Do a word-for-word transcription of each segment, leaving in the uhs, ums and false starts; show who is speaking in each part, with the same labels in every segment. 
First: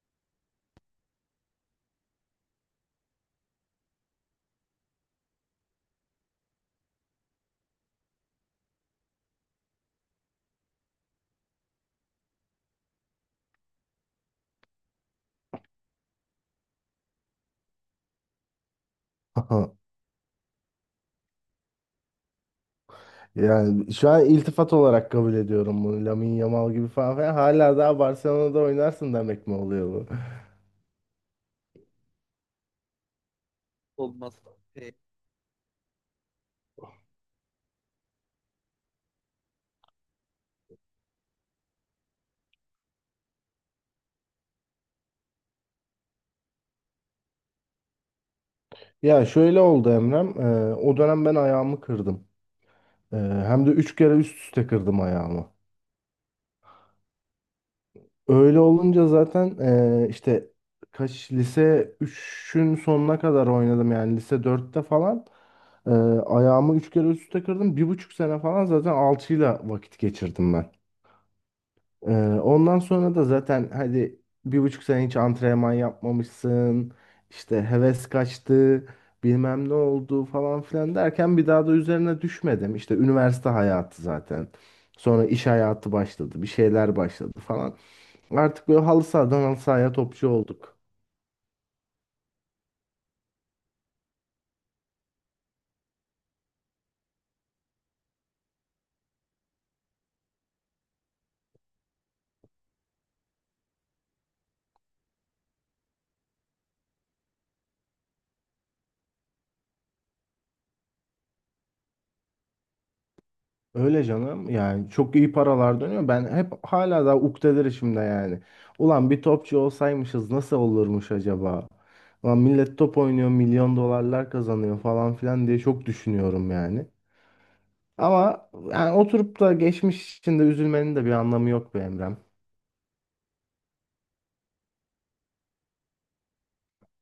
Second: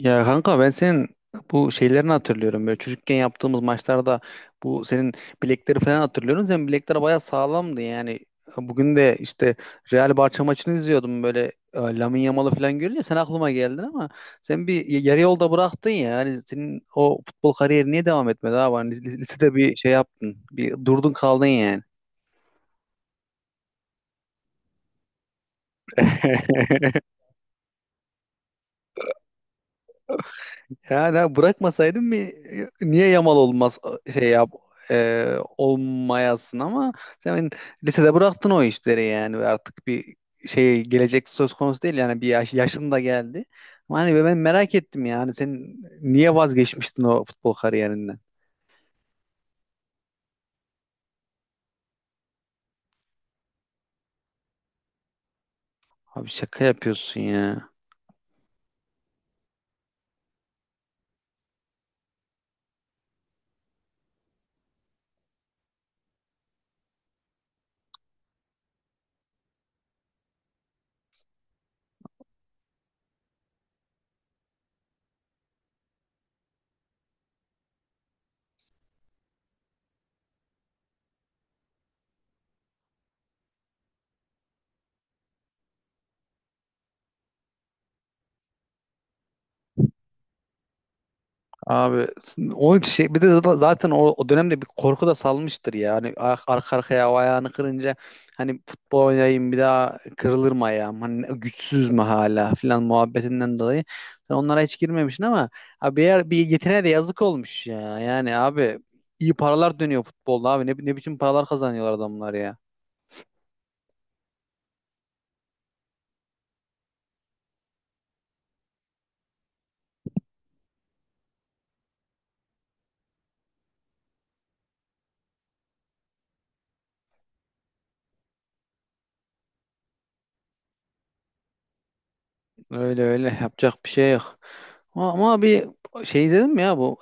Speaker 1: Ya kanka ben senin bu şeylerini hatırlıyorum. Böyle çocukken yaptığımız maçlarda bu senin bilekleri falan hatırlıyorum. Senin bilekler bayağı sağlamdı yani. Bugün de işte Real Barça maçını izliyordum böyle e, Lamine Yamal'ı falan görünce sen aklıma geldin, ama sen bir y- yarı yolda bıraktın ya. Yani senin o futbol kariyeri niye devam etmedi abi? Hani lis- lisede bir şey yaptın. Bir durdun kaldın yani.
Speaker 2: Yani şu an iltifat olarak kabul ediyorum bunu. Lamine Yamal gibi falan filan. Hala daha Barcelona'da oynarsın demek mi oluyor bu?
Speaker 1: Yani ha, bırakmasaydım mı niye Yamal olmaz şey yap e, olmayasın, ama sen lisede bıraktın o işleri yani, ve artık bir şey gelecek söz konusu değil yani, bir yaş, yaşın da geldi. Ama hani ben merak ettim yani, sen niye vazgeçmiştin o futbol kariyerinden?
Speaker 2: Ya şöyle oldu Emrem. Ee, o dönem ben ayağımı kırdım. Ee, Hem de üç kere üst üste kırdım ayağımı.
Speaker 1: Abi şaka yapıyorsun ya.
Speaker 2: Öyle olunca zaten ee, işte kaç lise üçün sonuna kadar oynadım yani lise dörtte falan. Ee, Ayağımı üç kere üst üste kırdım. Bir buçuk sene falan zaten alçıyla vakit geçirdim. Ee, Ondan sonra da zaten hadi bir buçuk sene hiç antrenman yapmamışsın. İşte heves kaçtı, bilmem ne oldu falan filan derken bir daha da üzerine düşmedim. İşte üniversite hayatı zaten. Sonra iş hayatı başladı, bir şeyler başladı falan. Artık böyle halı sahadan halı sahaya topçu olduk.
Speaker 1: Abi o şey, bir de za- zaten o, o dönemde bir korku da salmıştır ya. Hani ar- arka arkaya o ayağını kırınca hani futbol oynayayım, bir daha kırılır mı ayağım? Hani güçsüz mü hala filan muhabbetinden dolayı. Sen onlara hiç girmemişsin, ama abi bir, yer- bir yeteneğe de yazık olmuş ya. Yani abi, iyi paralar dönüyor futbolda abi. Ne, ne biçim paralar kazanıyorlar adamlar ya.
Speaker 2: Öyle canım, yani çok iyi paralar dönüyor. Ben hep hala da ukdedirişimde yani. Ulan bir topçu olsaymışız nasıl olurmuş acaba? Ulan millet top oynuyor, milyon dolarlar kazanıyor falan filan diye çok düşünüyorum yani. Ama yani oturup da geçmiş içinde üzülmenin de bir anlamı yok be Emrem.
Speaker 1: Öyle öyle, yapacak bir şey yok. Ama ama bir şey izledin mi ya, bu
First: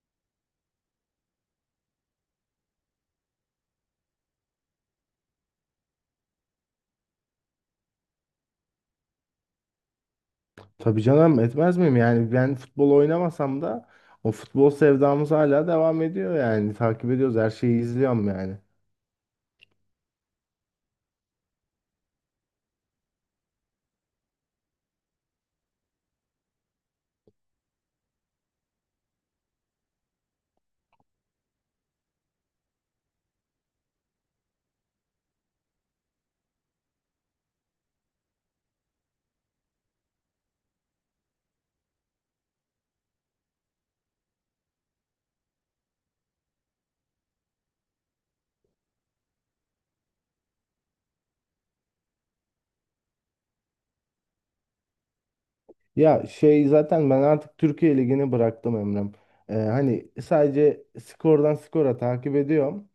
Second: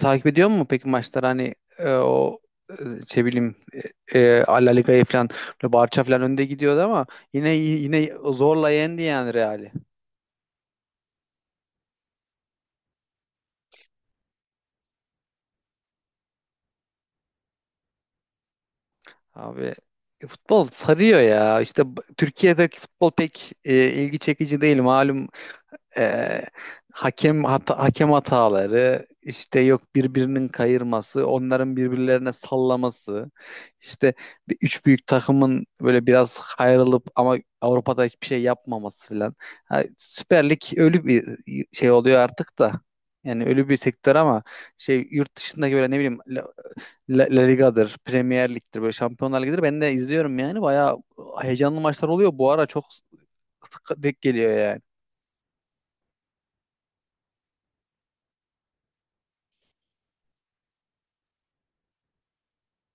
Speaker 1: takip ediyor mu peki maçlar, hani e, o e, şey bileyim, e, e, La Liga'yı falan böyle Barça falan önde gidiyordu ama yine yine zorla yendi yani Real'i.
Speaker 2: Tabii canım, etmez miyim yani? Ben futbol oynamasam da o futbol sevdamız hala devam ediyor yani, takip ediyoruz, her şeyi izliyorum yani.
Speaker 1: Abi futbol sarıyor ya. İşte b- Türkiye'deki futbol pek e, ilgi çekici değil malum, e, hakem hata, hakem hataları işte, yok birbirinin kayırması, onların birbirlerine sallaması, işte bir, üç büyük takımın böyle biraz ayrılıp ama Avrupa'da hiçbir şey yapmaması filan. Ha, Süper Lig ölü bir şey oluyor artık da. Yani ölü bir sektör ama şey, yurt dışındaki böyle, ne bileyim, La, La- La Liga'dır, Premier Lig'dir, böyle Şampiyonlar Ligi'dir. Ben de izliyorum yani. Bayağı heyecanlı maçlar oluyor. Bu ara çok sık- denk geliyor yani.
Speaker 2: Ya şey, zaten ben artık Türkiye Ligi'ni bıraktım Emrem. Ee, hani sadece skordan skora takip ediyorum.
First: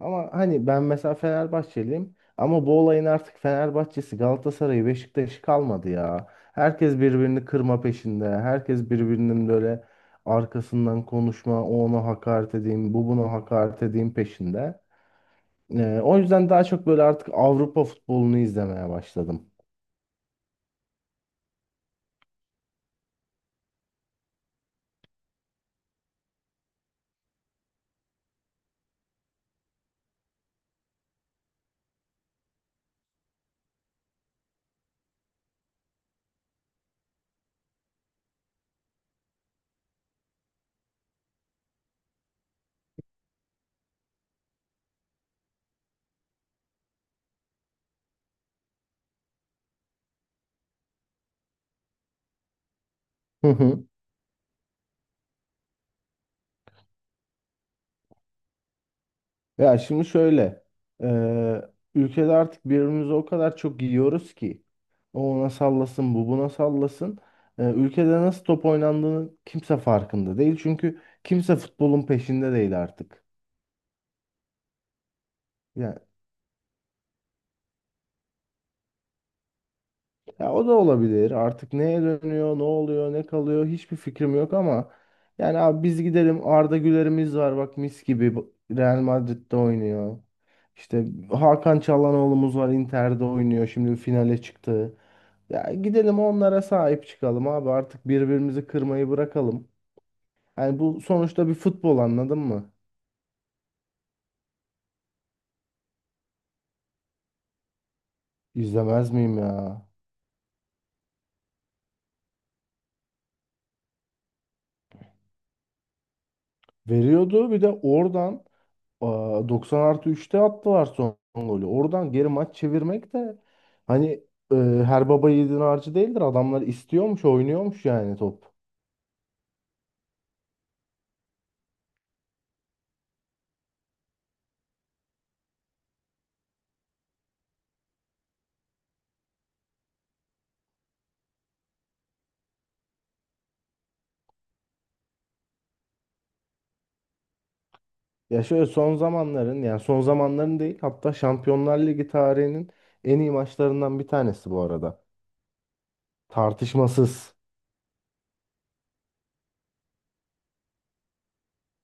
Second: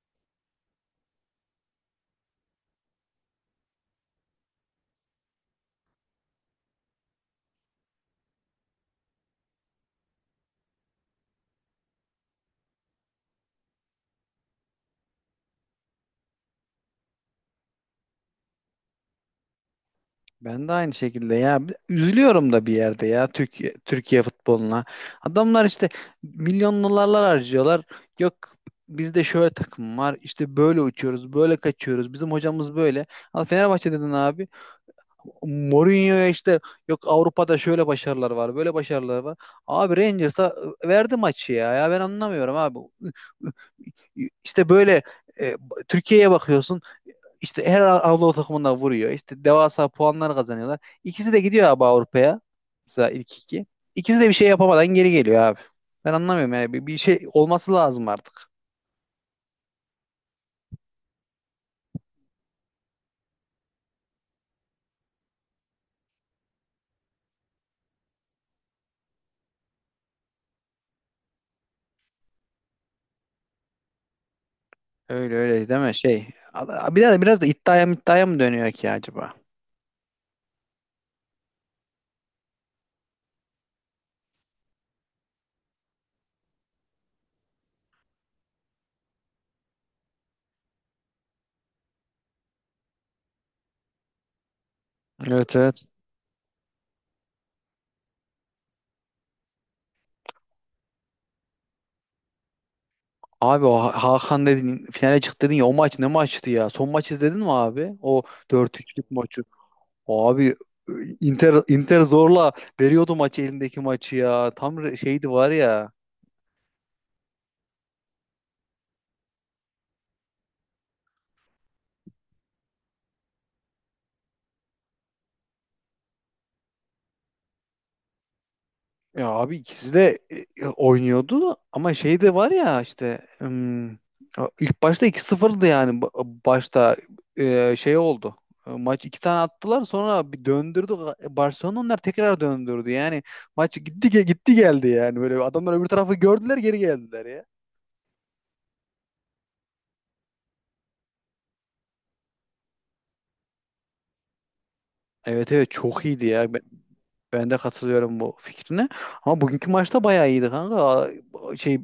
Speaker 2: Ama hani ben mesela Fenerbahçeliyim. Ama bu olayın artık Fenerbahçe'si, Galatasaray'ı, Beşiktaş'ı kalmadı ya. Herkes birbirini kırma peşinde. Herkes birbirinin böyle arkasından konuşma, o ona hakaret edeyim, bu buna hakaret edeyim peşinde. Ee, o yüzden daha çok böyle artık Avrupa futbolunu izlemeye başladım.
Speaker 1: Ben de aynı şekilde ya. Üzülüyorum da bir yerde ya, Türkiye Türkiye futboluna. Adamlar işte milyon harcıyorlar. Yok bizde şöyle takım var. İşte böyle uçuyoruz, böyle kaçıyoruz. Bizim hocamız böyle. Al Fenerbahçe dedin abi. Mourinho'ya işte, yok Avrupa'da şöyle başarılar var, böyle başarılar var. Abi Rangers'a verdi maçı ya. Ya ben anlamıyorum abi. İşte böyle e, Türkiye'ye bakıyorsun. İşte her Anadolu takımında vuruyor. İşte devasa puanlar kazanıyorlar. İkisi de gidiyor abi Avrupa'ya. Mesela ilk
Speaker 2: Hı
Speaker 1: iki.
Speaker 2: hı.
Speaker 1: İkisi de bir şey yapamadan geri geliyor abi. Ben anlamıyorum yani. Bir, bir şey olması lazım artık.
Speaker 2: Ya şimdi şöyle, eee, ülkede artık birbirimizi o kadar çok yiyoruz ki o ona sallasın, bu buna sallasın. Eee, ülkede nasıl top oynandığını kimse farkında değil, çünkü kimse futbolun peşinde değil artık.
Speaker 1: Öyle öyle, değil mi? Şey. Bir de biraz da iddiaya mı iddiaya mı dönüyor ki acaba?
Speaker 2: Ya o da olabilir. Artık neye dönüyor, ne oluyor, ne kalıyor hiçbir fikrim yok ama yani abi biz gidelim, Arda Güler'imiz var bak, mis gibi Bu- Real Madrid'de oynuyor. İşte Hakan Çalhanoğlu'muz var, Inter'de oynuyor, şimdi finale çıktı.
Speaker 1: Evet,
Speaker 2: Ya
Speaker 1: evet.
Speaker 2: gidelim onlara sahip çıkalım abi, artık birbirimizi kırmayı bırakalım. Yani bu sonuçta bir futbol, anladın mı?
Speaker 1: Abi o Ha- Hakan dedin, finale çıktı dedin ya, o maç ne maçtı ya? Son maç izledin mi abi? O dört üçlük
Speaker 2: İzlemez miyim
Speaker 1: maçı.
Speaker 2: ya?
Speaker 1: Abi Inter Inter zorla veriyordu maçı, elindeki maçı ya. Tam re- şeydi var ya.
Speaker 2: Veriyordu bir de oradan. Aa, doksan artı üçte attılar son golü. Oradan geri maç çevirmek de hani, e, her baba yiğidin harcı değildir. Adamlar istiyormuş, oynuyormuş yani top.
Speaker 1: Ya abi ikisi de e, e, oynuyordu ama şey de var ya, işte ım, ilk başta iki 0dı yani, Ba- başta e, şey oldu. E, Maç, iki tane attılar sonra bir döndürdü. Barcelona, onlar tekrar döndürdü. Yani maç gitti ge- gitti geldi yani, böyle adamlar öbür tarafı gördüler, geri geldiler ya.
Speaker 2: Ya şöyle, son zamanların, yani son zamanların değil hatta Şampiyonlar Ligi tarihinin en iyi maçlarından bir tanesi bu arada.
Speaker 1: Evet, evet, çok iyiydi ya.
Speaker 2: Tartışmasız.
Speaker 1: Ben de katılıyorum bu fikrine. Ama bugünkü maçta bayağı iyiydi kanka. Şey e,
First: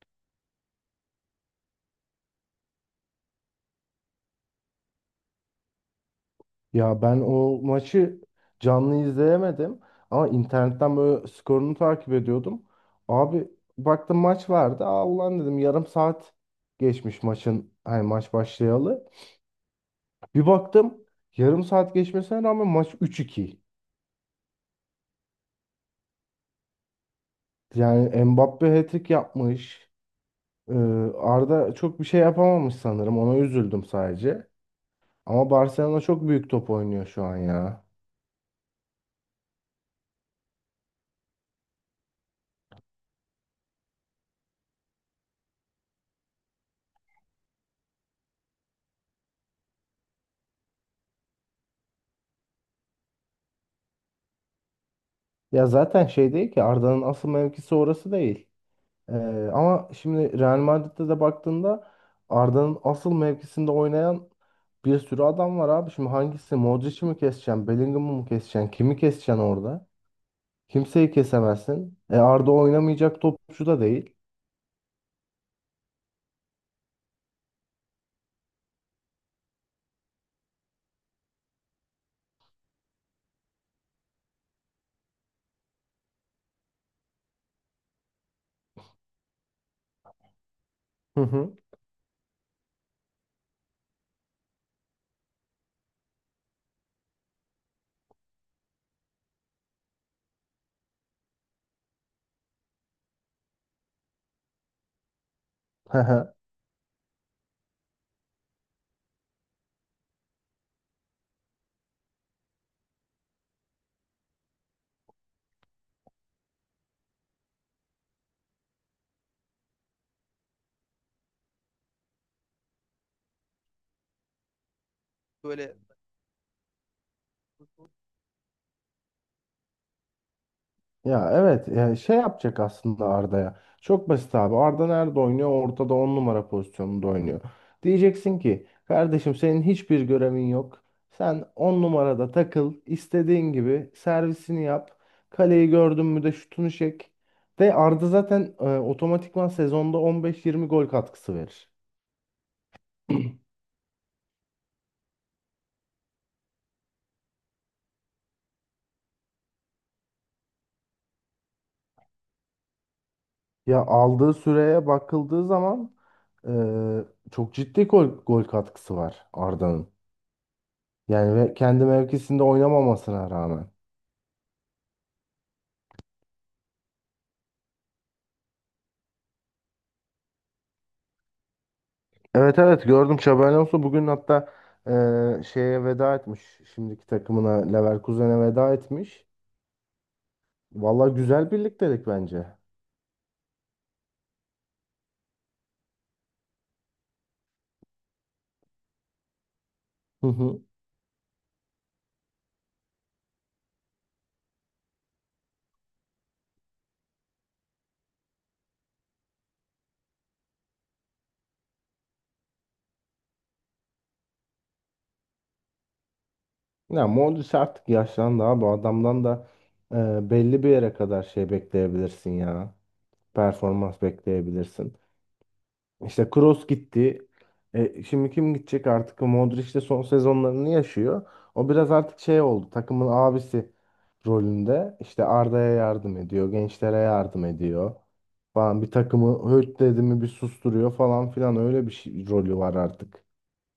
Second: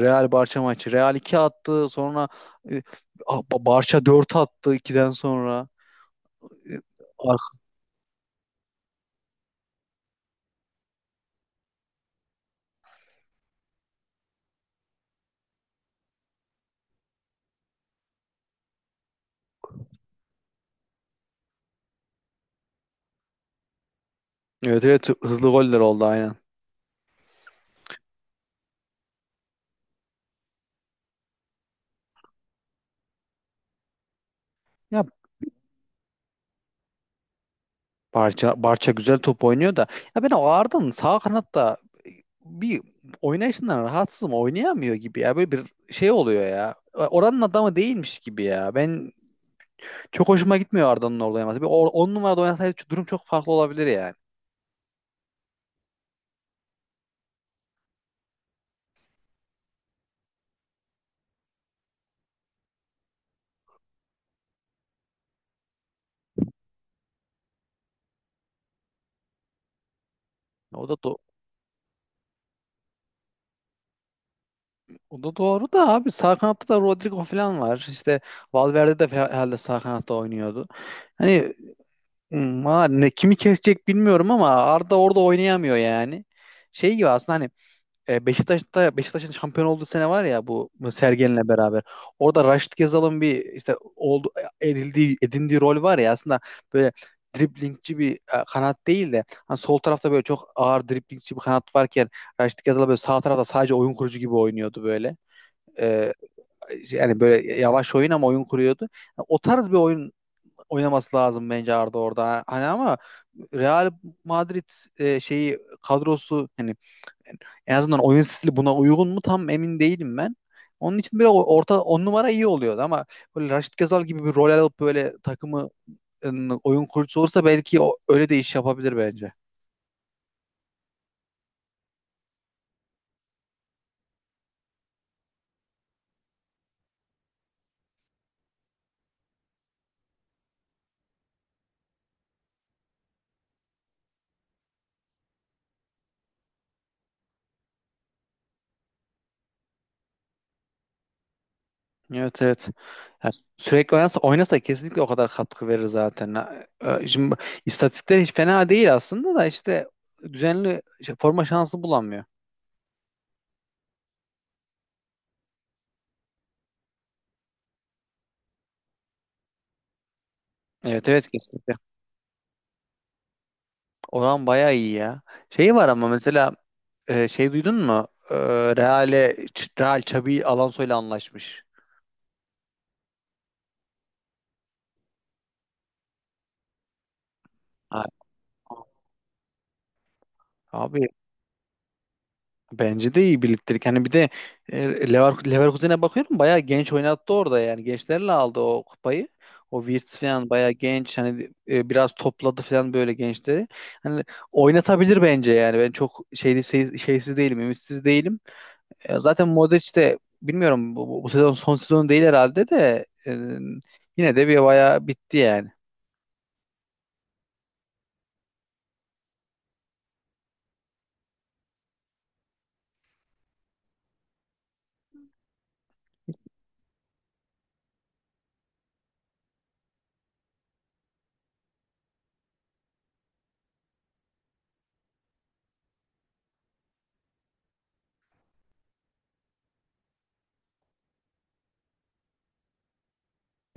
Speaker 1: Real Barça maçı. Real iki attı. Sonra e, a- Ba- Barça dört attı ikiden sonra. E,
Speaker 2: Ya ben
Speaker 1: ar-
Speaker 2: o maçı canlı izleyemedim ama internetten böyle skorunu takip ediyordum. Abi baktım maç vardı. Aa ulan dedim, yarım saat geçmiş maçın, hani maç başlayalı. Bir baktım yarım saat geçmesine rağmen maç üç iki.
Speaker 1: Evet, evet, hızlı goller oldu aynen.
Speaker 2: Yani Mbappe hat-trick yapmış. Ee, Arda çok bir şey yapamamış sanırım. Ona üzüldüm sadece.
Speaker 1: Ya
Speaker 2: Ama Barcelona çok büyük top oynuyor şu an ya.
Speaker 1: Barça Barça güzel top oynuyor da, ya ben o Arda'nın sağ kanatta bir oynayışından rahatsızım. Oynayamıyor gibi ya. Böyle bir şey oluyor ya. E, Oranın adamı değilmiş gibi ya. Ben, çok hoşuma gitmiyor Arda'nın orada oynaması. Bir on numarada oynasaydı durum çok farklı olabilir ya.
Speaker 2: Ya zaten şey değil ki, Arda'nın asıl mevkisi orası değil. Ee, ama şimdi Real Madrid'de de baktığında Arda'nın asıl mevkisinde oynayan bir sürü adam var abi. Şimdi hangisi? Modric'i mi keseceksin? Bellingham'ı mı keseceksin? Kimi keseceksin orada?
Speaker 1: O da
Speaker 2: Kimseyi
Speaker 1: do-
Speaker 2: kesemezsin. E Arda oynamayacak topçu da değil.
Speaker 1: o da doğru da abi, sağ kanatta da Rodrigo falan var. İşte Valverde de herhalde sağ kanatta oynuyordu. Hani hmm, valla ne, kimi kesecek bilmiyorum, ama Arda orada oynayamıyor yani. Şey gibi aslında, hani e, Beşiktaş'ta, Beşiktaş'ın şampiyon olduğu sene var ya, bu
Speaker 2: Hı
Speaker 1: Sergen'le
Speaker 2: hı.
Speaker 1: beraber. Orada Raşit Gezal'ın bir, işte oldu edildiği edindiği rol var ya aslında, böyle driblingçi bir e, kanat değil de hani, sol tarafta böyle çok ağır driblingçi bir kanat varken Raşit Gezal böyle sağ tarafta sadece oyun kurucu gibi oynuyordu böyle. E, yani böyle yavaş oyun, ama oyun kuruyordu. Yani o tarz bir oyun oynaması lazım bence Arda orada. Hani ama Real Madrid e, şeyi, kadrosu yani, en azından oyun stili buna uygun mu tam emin değilim ben. Onun için böyle orta on numara iyi oluyordu ama, böyle Raşit Gazal gibi bir rol alıp böyle takımı ın, oyun kurucusu olursa, belki o, öyle de iş yapabilir bence.
Speaker 2: Ya evet ya, şey yapacak aslında Arda'ya. Çok basit abi. Arda nerede oynuyor? Ortada on numara pozisyonunda oynuyor. Diyeceksin ki kardeşim senin hiçbir görevin yok. Sen on numarada takıl, istediğin gibi servisini yap. Kaleyi gördün mü de şutunu çek. De Arda zaten e, otomatikman sezonda on beş yirmi gol katkısı verir.
Speaker 1: Evet, evet. Ya sürekli oynasa, oynasa kesinlikle o kadar katkı verir zaten. Ha, e, Şimdi istatistikler hiç fena değil aslında da, işte düzenli şey, forma şansı bulamıyor.
Speaker 2: Ya aldığı süreye bakıldığı zaman e, çok ciddi gol, gol katkısı var Arda'nın.
Speaker 1: Evet, evet,
Speaker 2: Yani ve
Speaker 1: kesinlikle.
Speaker 2: kendi mevkisinde oynamamasına rağmen.
Speaker 1: Oran bayağı iyi ya. Şey var ama mesela, e, şey, duydun mu? E, Real'e, Ç- Real Xabi Alonso'yla anlaşmış.
Speaker 2: Evet evet gördüm, Xabi Alonso bugün hatta e, şeye veda etmiş. Şimdiki takımına
Speaker 1: Ha,
Speaker 2: Leverkusen'e veda etmiş.
Speaker 1: Abi
Speaker 2: Valla güzel birliktelik bence.
Speaker 1: bence de iyi birliktelik. Hani bir de e, Lever Leverkusen'e bakıyorum, bayağı genç oynattı orada yani. Gençlerle aldı o kupayı. O Wirtz
Speaker 2: Hı
Speaker 1: falan
Speaker 2: hı.
Speaker 1: bayağı genç, hani e, biraz topladı falan böyle gençleri. Hani oynatabilir bence yani. Ben çok şeydi şey- şeysiz değilim, ümitsiz değilim. E, zaten Modric de bilmiyorum, bu, bu, bu sezon son sezonu değil herhalde de e, yine de bir bayağı bitti yani.
Speaker 2: Ya Modric artık yaşlandı abi. Bu adamdan da e, belli bir yere kadar şey bekleyebilirsin ya. Performans bekleyebilirsin. İşte Kroos gitti. E, şimdi kim gidecek artık? Modric de son sezonlarını yaşıyor. O biraz artık şey oldu. Takımın abisi rolünde. İşte Arda'ya yardım ediyor. Gençlere yardım ediyor. Falan bir takımı höt dedi mi bir susturuyor falan filan. Öyle bir şey, rolü var artık.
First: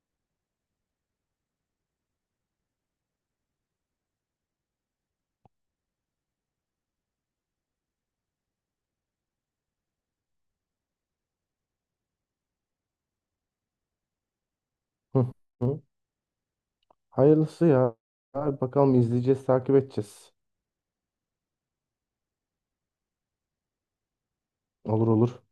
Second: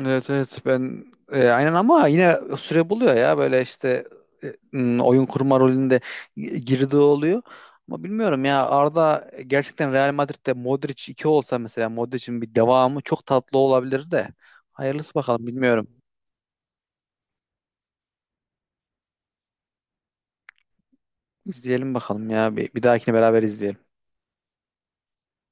Speaker 1: Evet, evet, ben e, aynen, ama yine süre buluyor ya, böyle işte e, m, oyun kurma rolünde gi- girdiği oluyor. Ama bilmiyorum ya, Arda gerçekten Real Madrid'de Modric iki olsa mesela, Modric'in bir devamı çok tatlı olabilir de. Hayırlısı
Speaker 2: Hı
Speaker 1: bakalım,
Speaker 2: hı.
Speaker 1: bilmiyorum.
Speaker 2: Hayırlısı ya. Abi bakalım, izleyeceğiz, takip edeceğiz.
Speaker 1: İzleyelim bakalım ya, bir, bir dahakine beraber izleyelim.
Speaker 2: Olur olur.